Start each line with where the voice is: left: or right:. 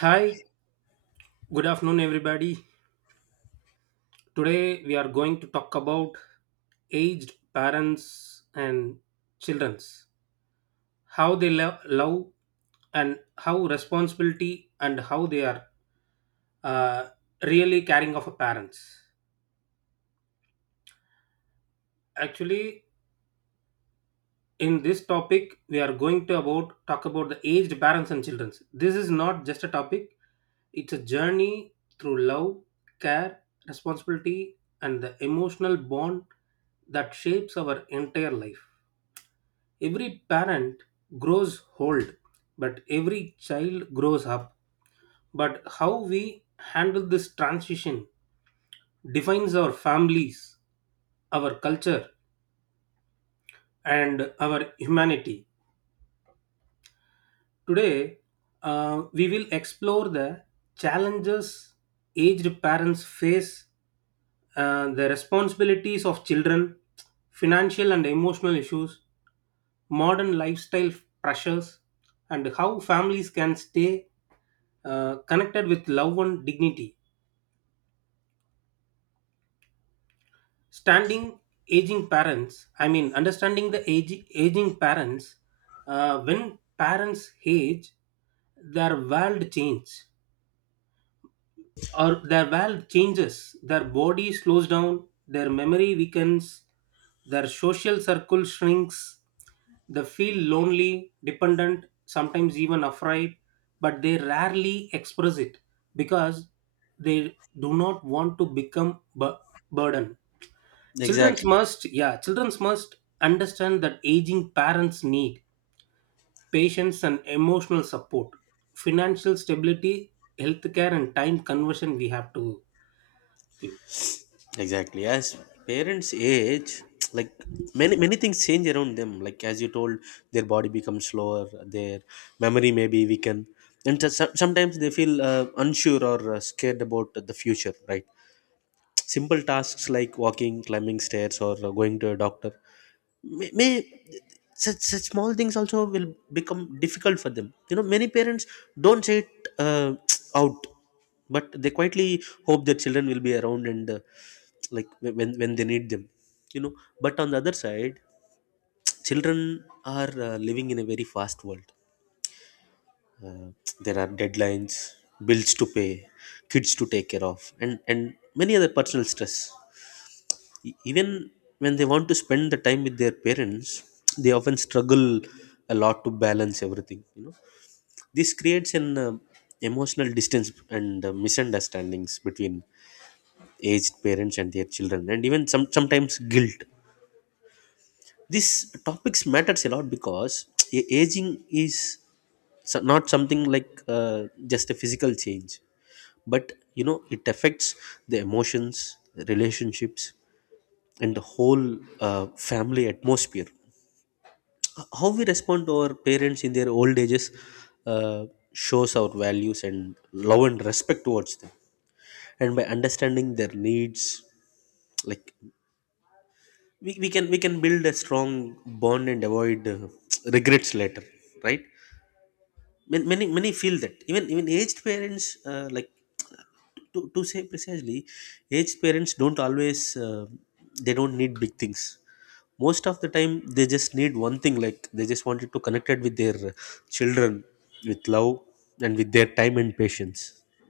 right: Hi, good afternoon, everybody. Today we are going to talk about aged parents and childrens, how they love and how responsibility and how they are uh, really caring of a parents. Actually, in this topic, we are going to about talk about the aged parents and childrens. This is not just a topic; it's a journey through love, care, responsibility, and the emotional bond that shapes our entire life. Every parent grows old, but every child grows up. But how we handle this transition defines our families, our culture, and our humanity. Today, we will explore the challenges aged parents face, the responsibilities of children, financial and emotional issues, modern lifestyle pressures, and how families can stay connected with love and dignity. Standing aging parents, I mean, understanding the aging parents, when parents age, their world change or their valve changes, their body slows down, their memory weakens, their social circle shrinks, they feel lonely, dependent, sometimes even afraid, but they rarely express it because they do not want to become burden. Children
left: Exactly,
right: must, yeah, children must understand that aging parents need patience and emotional support, financial stability, healthcare, and time conversion we have to give.
left: exactly. As parents age, like many things change around them. Like as you told, their body becomes slower, their memory may be weakened, and sometimes they feel unsure or scared about the future, right? Simple tasks like walking, climbing stairs, or going to a doctor may such small things also will become difficult for them. Many parents don't say it uh, out, but they quietly hope their children will be around, and like when they need them. You know, but on the other side, children are living in a very fast world. Uh, there are deadlines, bills to pay, kids to take care of, and many other personal stress. Even when they want to spend the time with their parents, they often struggle a lot to balance everything. This creates an emotional distance and misunderstandings between aged parents and their children, and even sometimes guilt. These topics matters a lot, because aging is not something like uh, just a physical change, but it affects the emotions, the relationships, and the whole family atmosphere. How we respond to our parents in their old ages uh, shows our values and love and respect towards them. And by understanding their needs, like, we can build a strong bond and avoid regrets later, right? Many feel that even aged parents, like, to say precisely, aged parents don't always, uh, they don't need big things. Most of the time they just need one thing, like they just wanted to connect it with their children, with love, and with their time and patience.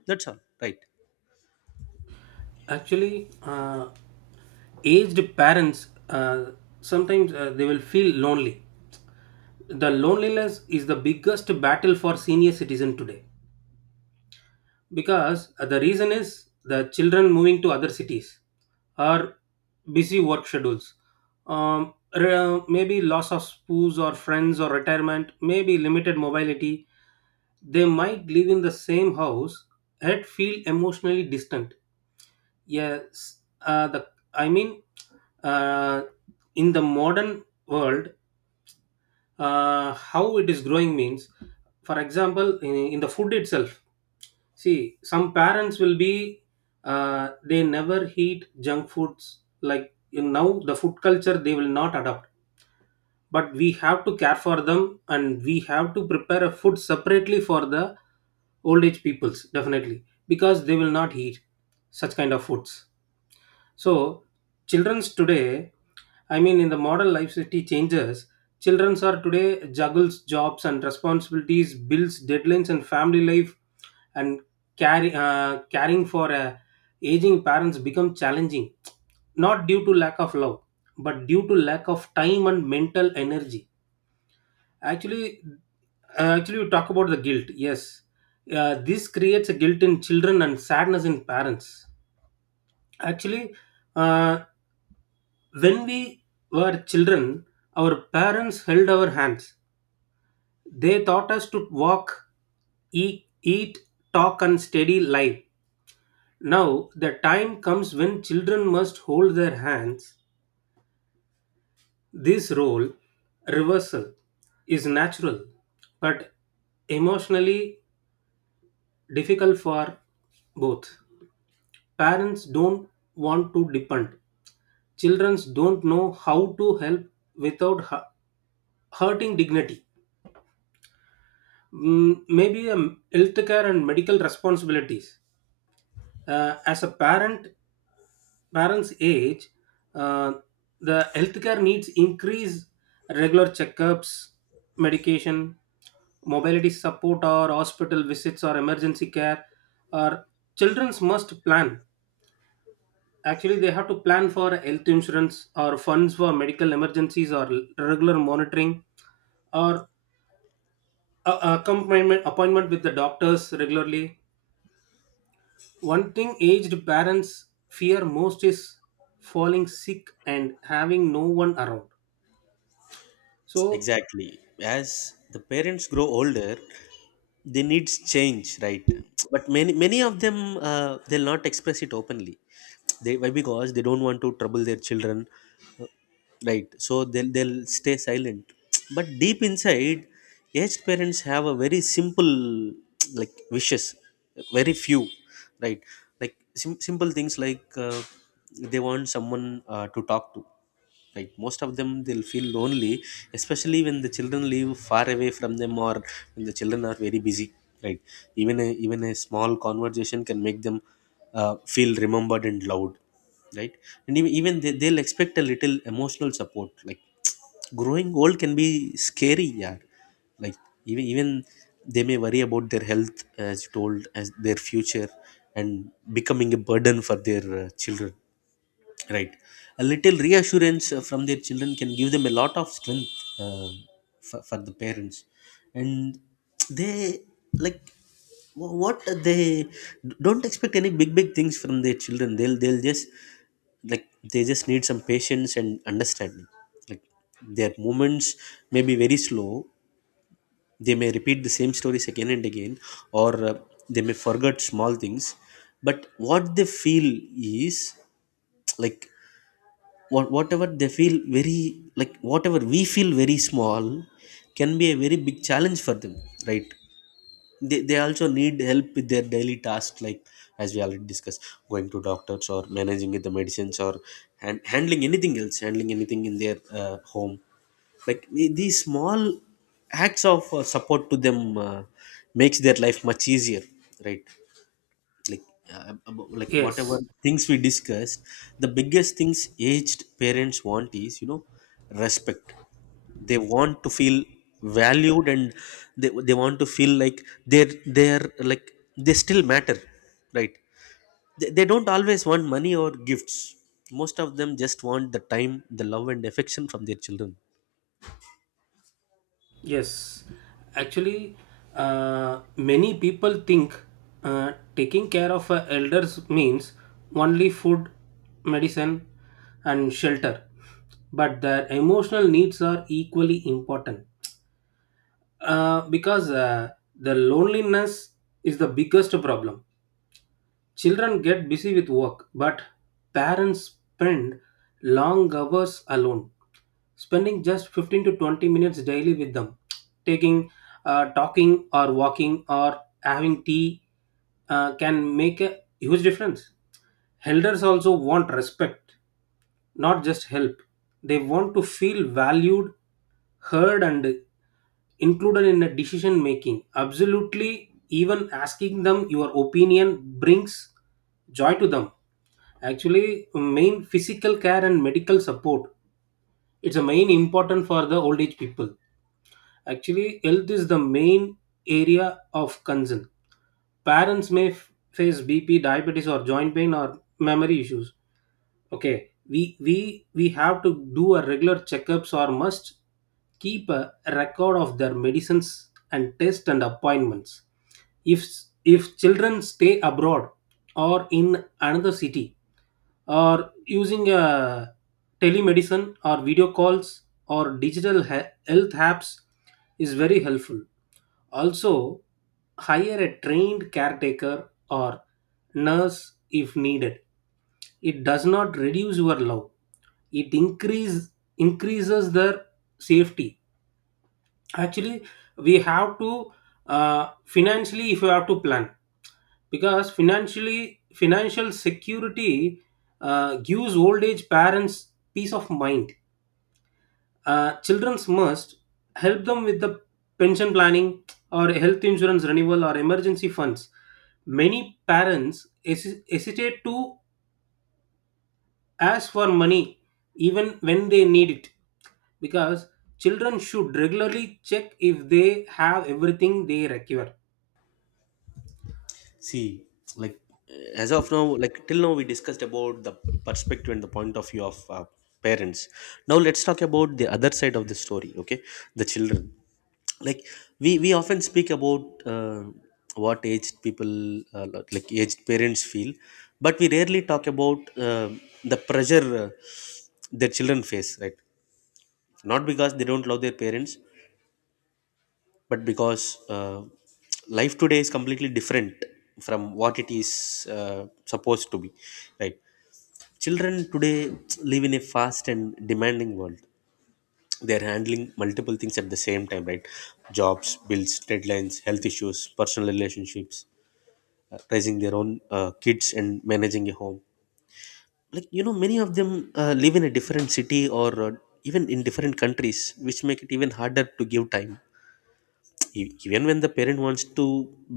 left: That's all, right?
right: Actually, aged parents sometimes they will feel lonely. The loneliness is the biggest battle for senior citizen today because the reason is the children moving to other cities or busy work schedules. Maybe loss of spouse or friends or retirement, maybe limited mobility. They might live in the same house yet feel emotionally distant. Yes, uh, the I mean, uh, in the modern world, how it is growing means, for example, in the food itself. See, some parents will be they never eat junk foods. Like in now, the food culture they will not adopt. But we have to care for them, and we have to prepare a food separately for the old age peoples definitely because they will not eat such kind of foods. So, children's today, I mean, in the modern life city changes, children's are today juggles jobs and responsibilities, bills, deadlines, and family life, and caring for aging parents become challenging, not due to lack of love, but due to lack of time and mental energy. Actually, actually, you talk about the guilt. Yes, this creates a guilt in children and sadness in parents. Actually, uh, When we were children, our parents held our hands. They taught us to walk, eat, talk, and steady life. Now, the time comes when children must hold their hands. This role reversal is natural but emotionally difficult for both. Parents don't want to depend, children don't know how to help without hurting dignity. Mm, Maybe healthcare and medical responsibilities. Uh, as a parent, Parents age, uh, the healthcare needs increase, regular checkups, medication, mobility support, or hospital visits or emergency care. Or childrens must plan. Actually, they have to plan for health insurance or funds for medical emergencies or regular monitoring or accompanyment appointment with the doctors regularly. One thing aged parents fear most is falling sick and having no one around. So,
left: Exactly. As the parents grow older, they needs change, right? But many of them, they'll not express it openly. They, why? Because they don't want to trouble their children, right? So they'll stay silent. But deep inside, aged parents have a very simple, like, wishes, very few, right? Like simple things, like, they want someone, to talk to, right? Most of them, they'll feel lonely, especially when the children live far away from them, or when the children are very busy, right? Even a small conversation can make them feel remembered and loved, right? And even they'll expect a little emotional support, like growing old can be scary, yeah. Like even they may worry about their health, as you told, as their future, and becoming a burden for their children, right? A little reassurance from their children can give them a lot of strength, um, for the parents. And they, like, what they don't expect any big things from their children. They'll just, like, they just need some patience and understanding. Like, their movements may be very slow, they may repeat the same stories again and again, or they may forget small things. But what they feel is, like, whatever we feel very small can be a very big challenge for them, right? They also need help with their daily tasks, like as we already discussed, going to doctors, or managing with the medicines, or and handling anything else, handling anything in their home. Like these small acts of support to them uh, makes their life much easier, right? Like, like whatever
right: yes,
left: things we discussed, the biggest things aged parents want is, respect. They want to feel valued, and they want to feel like they're like they still matter, right? They don't always want money or gifts. Most of them just want the time, the love and affection from their children.
right: yes. Actually, many people think taking care of elders means only food, medicine, and shelter, but their emotional needs are equally important because the loneliness is the biggest problem. Children get busy with work, but parents spend long hours alone, spending just 15 to 20 minutes daily with them, taking talking or walking or having tea can make a huge difference. Elders also want respect, not just help. They want to feel valued, heard, and included in the decision making. Absolutely, even asking them your opinion brings joy to them. Actually, main physical care and medical support. It's a main important for the old age people. Actually, health is the main area of concern. Parents may face BP, diabetes, or joint pain or memory issues. Okay, we have to do a regular checkups or must keep a record of their medicines and tests and appointments. If if children stay abroad or in another city, or using a telemedicine or video calls or digital health apps is very helpful. Also, hire a trained caretaker or nurse if needed. It does not reduce your love, it increases their safety. Actually, we have to, financially, if you have to plan, because financial security gives old age parents peace of mind. Children must help them with the pension planning or health insurance renewal or emergency funds. Many parents hesitate to as for money even when they need it, because children should regularly check if they have everything they require.
left: See, like, uh, as of now, like till now, we discussed about the perspective and the point of view of parents. Now let's talk about the other side of the story. Okay, the children. Like, we often speak about what aged people like aged parents feel, but we rarely talk about the pressure their children face. Right, not because they don't love their parents, but because life today is completely different from what it is supposed to be, right? Children today live in a fast and demanding world. They're handling multiple things at the same time, right? Jobs, bills, deadlines, health issues, personal relationships, raising their own kids and managing a home. Like, many of them live in a different city, or even in different countries, which make it even harder to give time. Even when the parent wants to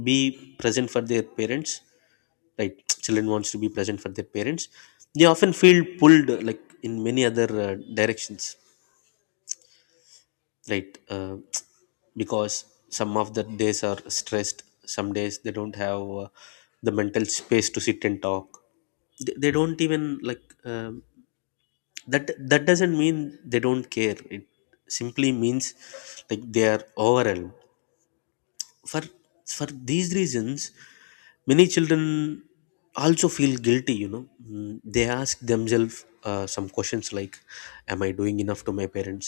left: be present for their parents, right? Children wants to be present for their parents, they often feel pulled like in many other directions, right? Because some of the days are stressed, some days they don't have the mental space to sit and talk. They don't even, like, that doesn't mean they don't care. It simply means, like, they are overwhelmed. For for these reasons, many children also feel guilty, you know. They ask themselves some questions, like, am I doing enough to my parents?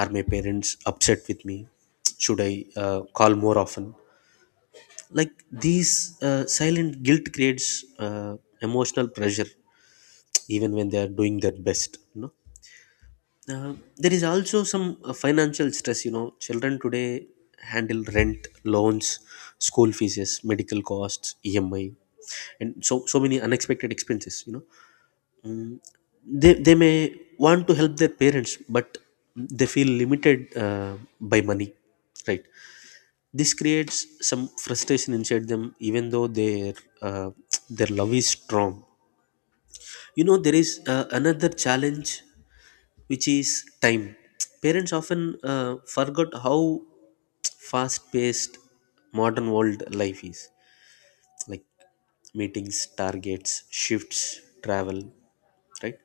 left: Are my parents upset with me? Should I call more often? Like, these silent guilt creates uh, emotional pressure even when they are doing their best, you know. There is also some financial stress. Children today handle rent, loans, school fees, medical costs, emi, and so many unexpected expenses, they may want to help their parents, but they feel limited by money, right? This creates some frustration inside them, even though their uh, their love is strong. There is another challenge, which is time. Parents often forgot how fast paced modern world life is, like meetings, targets, shifts, travel, right?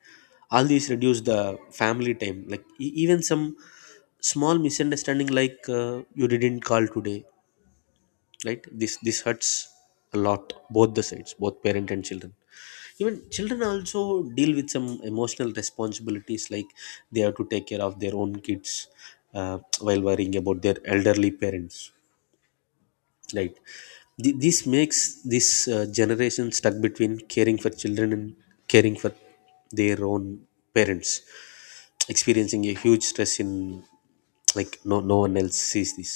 left: All these reduce the family time. Like even some small misunderstanding, like you didn't call today, right? This hurts a lot, both the sides, both parent and children. Even children also deal with some emotional responsibilities, like they have to take care of their own kids uh, while worrying about their elderly parents, right? This makes this generation stuck between caring for children and caring for their own parents, experiencing a huge stress in, like, no one else sees this.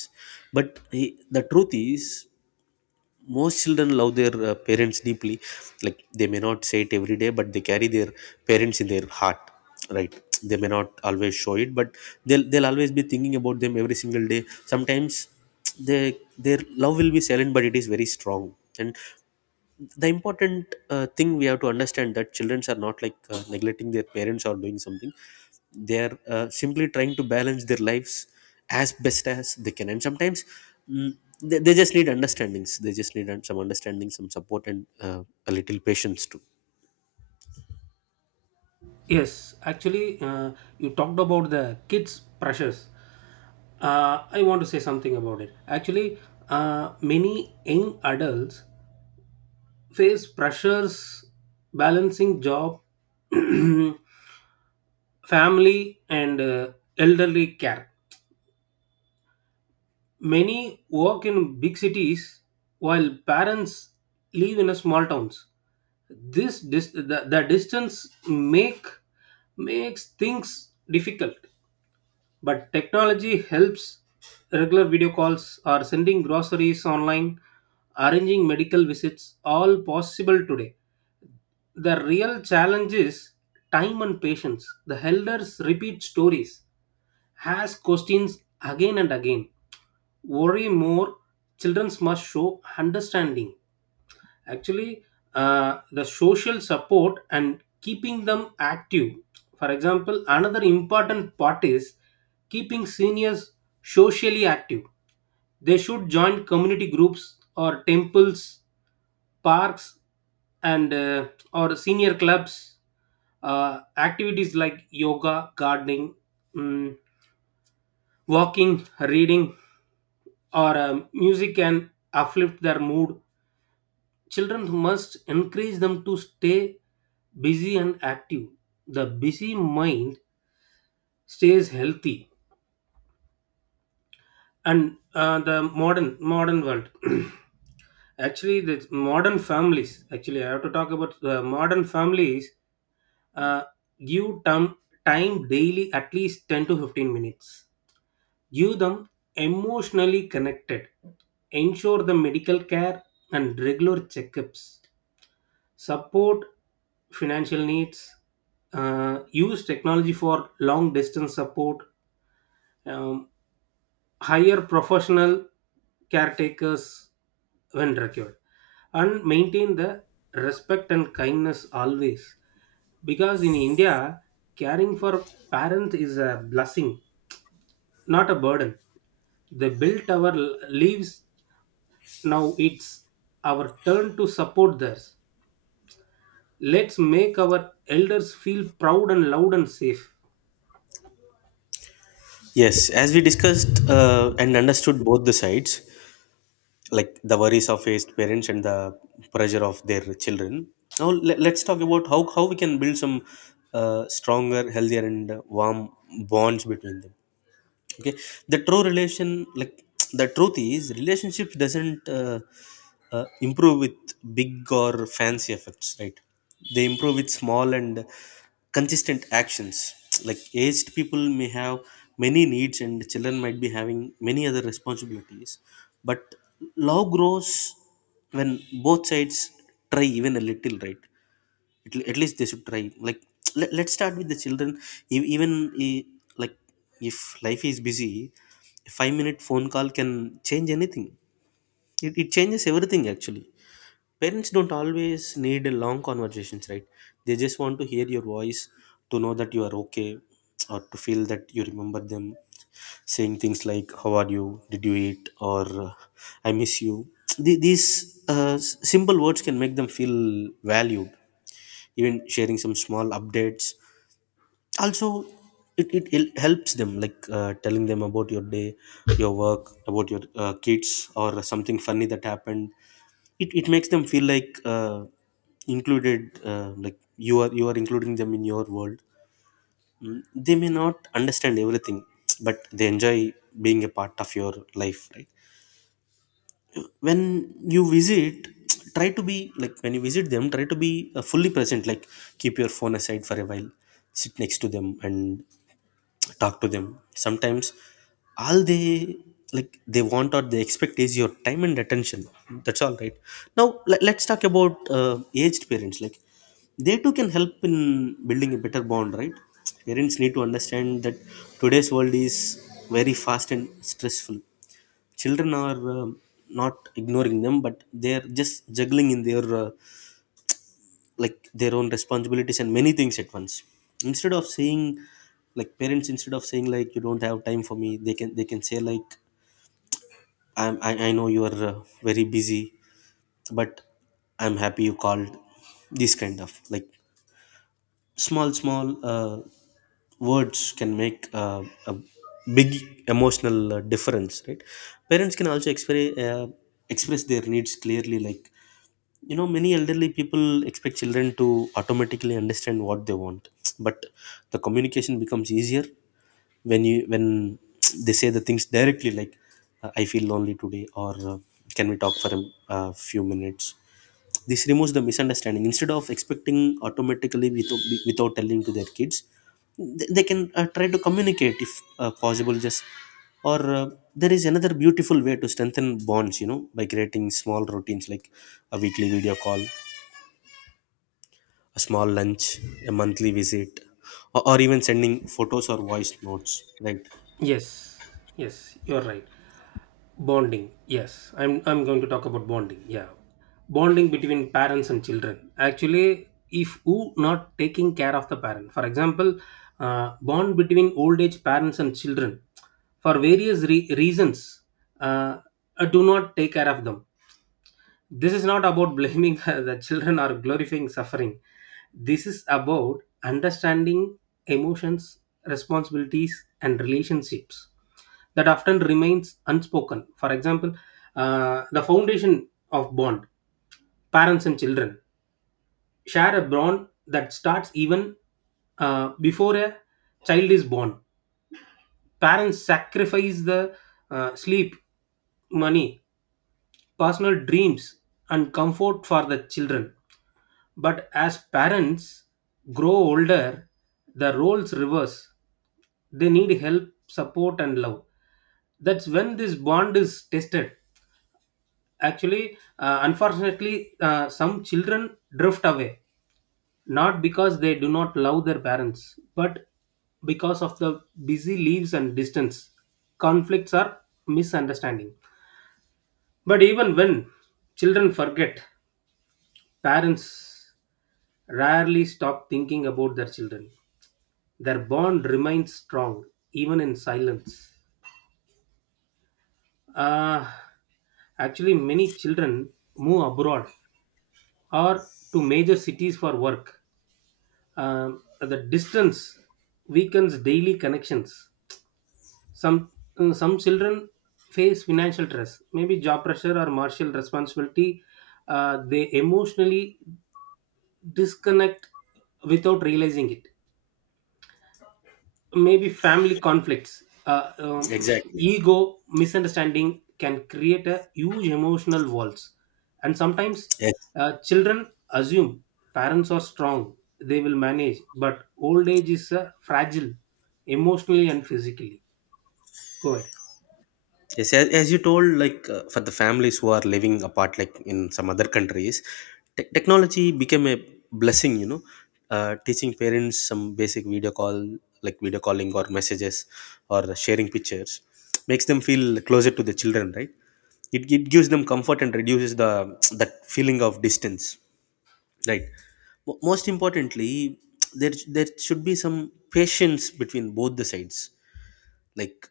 left: But eh, the truth is most children love their parents deeply. Like they may not say it every day, but they carry their parents in their heart, right? They may not always show it, but they'll always be thinking about them every single day. Sometimes they their love will be silent, but it is very strong. And the important thing we have to understand, that children are not, like, neglecting their parents or doing something. They are simply trying to balance their lives as best as they can. And sometimes mm, they just need understandings, they just need some understanding, some support, and a little patience too.
right: Yes, actually, you talked about the kids pressures. I want to say something about it. Actually, many young adults face pressures balancing job, family, and elderly care. Many work in big cities while parents live in a small towns. This dis- the distance makes things difficult, but technology helps, regular video calls or sending groceries online, arranging medical visits all possible today. The real challenge is time and patience. The elders repeat stories, ask questions again and again, worry more. Children must show understanding. Actually, the social support and keeping them active, for example, another important part is keeping seniors socially active. They should join community groups or temples, parks, and or senior clubs. Activities like yoga, gardening, mm, walking, reading, or music can uplift their mood. Children must encourage them to stay busy and active. The busy mind stays healthy. And the modern modern world. actually, the modern families. Actually, I have to talk about the modern families. Uh, Give them time daily, at least 10 to 15 minutes. Give them emotionally connected. Ensure the medical care and regular checkups, support financial needs, use technology for long distance support, um, hire professional caretakers when required, and maintain the respect and kindness always. Because in India, caring for parents is a blessing, not a burden. They built our lives, now it's our turn to support theirs. Let's make our elders feel proud and loud and safe.
left: Yes, as we discussed and understood both the sides, like the worries of faced parents and the pressure of their children, now let's talk about how we can build some stronger, healthier, and warm bonds between them. Okay, the true relation, like, the truth is, relationships doesn't improve with big or fancy efforts, right? They improve with small and consistent actions. Like, aged people may have many needs, and children might be having many other responsibilities, but love grows when both sides try, even a little, right? At least they should try, like let's start with the children. Even eh, like, if life is busy, a 5-minute phone call can change anything. It changes everything, actually. Parents don't always need a long conversations, right? They just want to hear your voice, to know that you are okay, or to feel that you remember them, saying things like how are you, did you eat, or I miss you. These simple words can make them feel valued. Even sharing some small updates also, it helps them, like, telling them about your day, your work, about your kids, or something funny that happened, it makes them feel, like, included, like you are including them in your world. Mm, they may not understand everything, but they enjoy being a part of your life, right? When you visit, try to be like when you visit them, try to be fully present, like keep your phone aside for a while, sit next to them, and talk to them sometimes All they, they want or they expect is your time and attention. That's all right. Now, let's talk about aged parents. Like, they too can help in building a better bond, right? Parents need to understand that today's world is very fast and stressful. Children are not ignoring them, but they're just juggling in their like their own responsibilities and many things at once. Instead of saying, like, parents, instead of saying, like, you don't have time for me, they can say, like, I know you're very busy, but I'm happy you called. This kind of, like, small words can make a big emotional difference, right? Parents can also express their needs clearly, like, you know, many elderly people expect children to automatically understand what they want. But the communication becomes easier when you when they say the things directly, like, I feel lonely today, or can we talk for a few minutes. This removes the misunderstanding. Instead of expecting automatically without telling to their kids, they can try to communicate if possible. Just or there is another beautiful way to strengthen bonds, you know, by creating small routines, like a weekly video call, a small lunch, a monthly visit, or even sending photos or voice notes, right?
right: Yes, yes, you're right. Bonding. Yes, I'm going to talk about bonding. Yeah, bonding between parents and children. Actually, if who not taking care of the parent, for example, bond between old age parents and children, for various reasons, uh, do not take care of them. This is not about blaming the children or glorifying suffering. This is about understanding emotions, responsibilities, and relationships that often remains unspoken. For example, the foundation of bond, parents and children share a bond that starts even before a child is born. Parents sacrifice the sleep, money, personal dreams, and comfort for the children. But as parents grow older, the roles reverse. They need help, support, and love. That's when this bond is tested. Actually, unfortunately, some children drift away, not because they do not love their parents, but because of the busy lives and distance. Conflicts are misunderstanding. But even when children forget, parents rarely stop thinking about their children. Their bond remains strong even in silence. Uh, Actually, many children move abroad or to major cities for work. The distance weakens daily connections. Some some children face financial stress, maybe job pressure or martial responsibility. They emotionally disconnect without realizing it. Maybe family conflicts,
left: Exactly.
right: ego misunderstanding can create a huge emotional walls. And sometimes
left: Yes,
right: children assume parents are strong, they will manage, but old age is fragile, emotionally and physically. Go ahead.
left: yes. As you told, like, for the families who are living apart, like in some other countries, technology became a blessing. You know, teaching parents some basic video call, like video calling or messages, or sharing pictures, makes them feel closer to the children, right? It gives them comfort and reduces the that feeling of distance. Right. Most importantly, there should be some patience between both the sides. Like,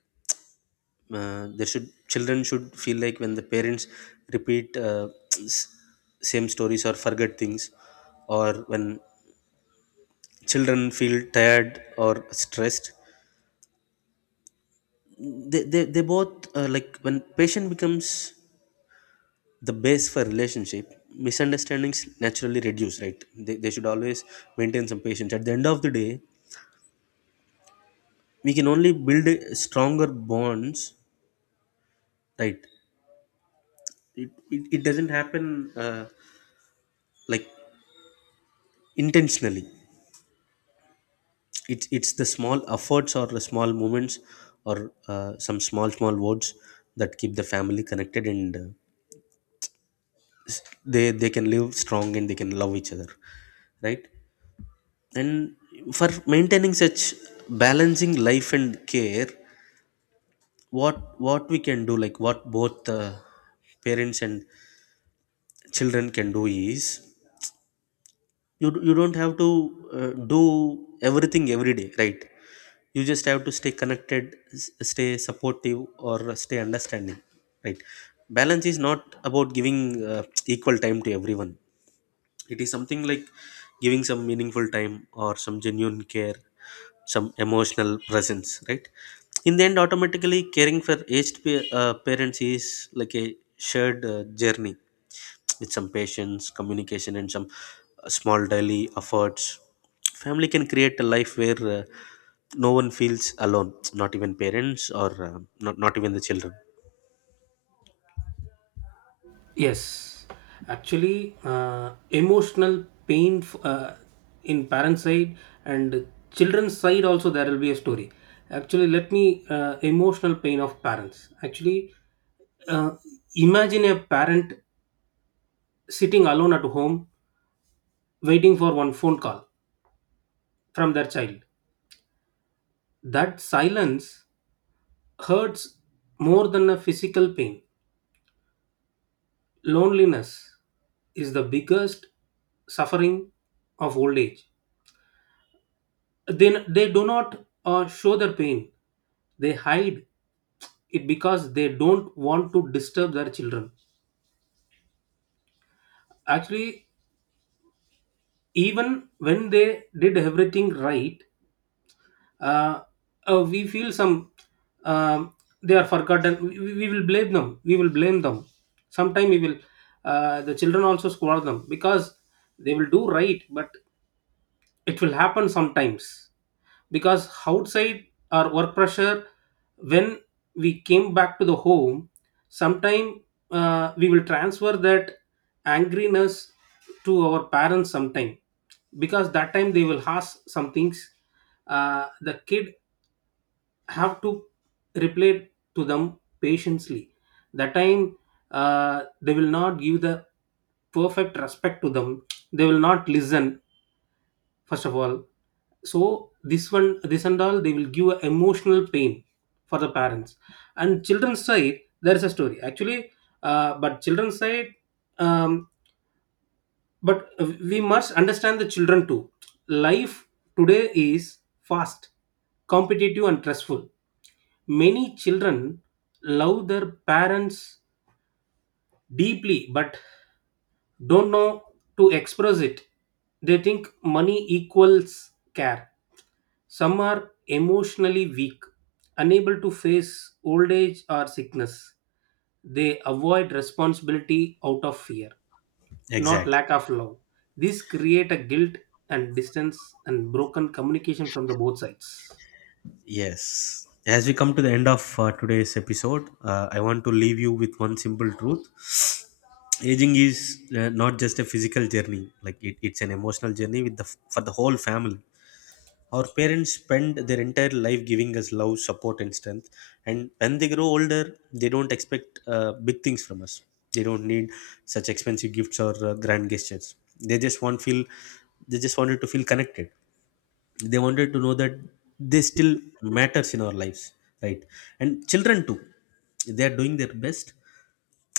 left: there should, children should feel, like, when the parents repeat s- same stories or forget things, or when children feel tired or stressed, they both, like, when patient becomes the base for relationship, misunderstandings naturally reduce, right? They should always maintain some patience. At the end of the day, we can only build a stronger bonds, right? It doesn't happen like intentionally. It's the small efforts or the small moments, or some small words that keep the family connected, and they can live strong and they can love each other, right? And for maintaining such balancing life and care, what we can do, like, what both parents and children can do is, you don't have to uh, do everything every day, right? You just have to stay connected, stay supportive, or stay understanding, right? Balance is not about giving uh, equal time to everyone. It is something like giving some meaningful time or some genuine care, some emotional presence, right? In the end, automatically caring for aged parents is like a shared journey. With some patience, communication, and some small daily efforts, family can create a life where no one feels alone, not even parents, or not even the children.
right: Yes, actually, in parents side and children's side also there will be a story. Actually, let me emotional pain of parents. Actually Uh, Imagine a parent sitting alone at home waiting for one phone call from their child. That silence hurts more than a physical pain. Loneliness is the biggest suffering of old age. Then they do not show their pain, they hide it because they don't want to disturb their children. Actually, even when they did everything right, uh, we feel some um, they are forgotten. We will blame them sometime. We will The children also scold them, because they will do right but it will happen sometimes. Because outside our work pressure, when we came back to the home, sometime we will transfer that angriness to our parents sometime. Because that time they will ask some things, the kid have to reply to them patiently. That time they will not give the perfect respect to them, they will not listen first of all. So this one this and all they will give a emotional pain for the parents. And children's side there is a story. Actually, but children's side um, but we must understand the children too. Life today is fast, competitive and stressful. Many children love their parents deeply but don't know to express it. They think money equals care. Some are emotionally weak, unable to face old age or sickness. They avoid responsibility out of fear, not
left: Exactly.
right: lack of love. This create a guilt and distance and broken communication from the both sides.
left: Yes. As we come to the end of today's episode, I want to leave you with one simple truth. Aging is not just a physical journey, like, it's an emotional journey with the for the whole family. Our parents spend their entire life giving us love, support, and strength. And when they grow older, they don't expect big things from us. They don't need such expensive gifts or grand gestures. They just want feel, they just wanted to feel connected. They wanted to know that they still matters in our lives, right? And children too, they are doing their best.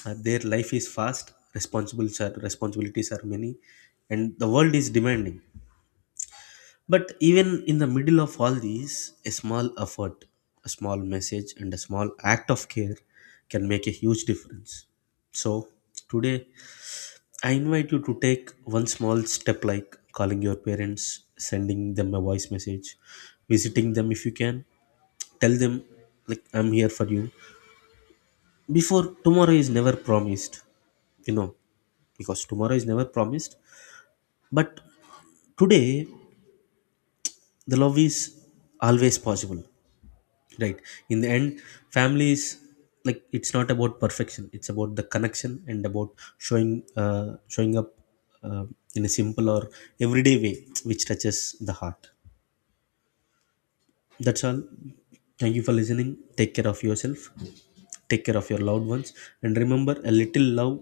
left: Their life is fast, responsibilities are many, and the world is demanding. But even in the middle of all these, a small effort, a small message, and a small act of care can make a huge difference. So today I invite you to take one small step, like calling your parents, sending them a voice message, visiting them if you can. Tell them, like, I'm here for you. Before tomorrow is never promised, you know, because tomorrow is never promised. But today, the love is always possible. Right. In the end, families, like, it's not about perfection, it's about the connection, and about showing up uh, in a simple or everyday way which touches the heart. That's all. Thank you for listening. Take care of yourself, take care of your loved ones, and remember, a little love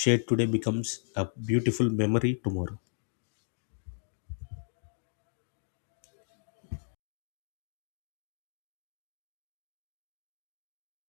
left: shared today becomes a beautiful memory tomorrow.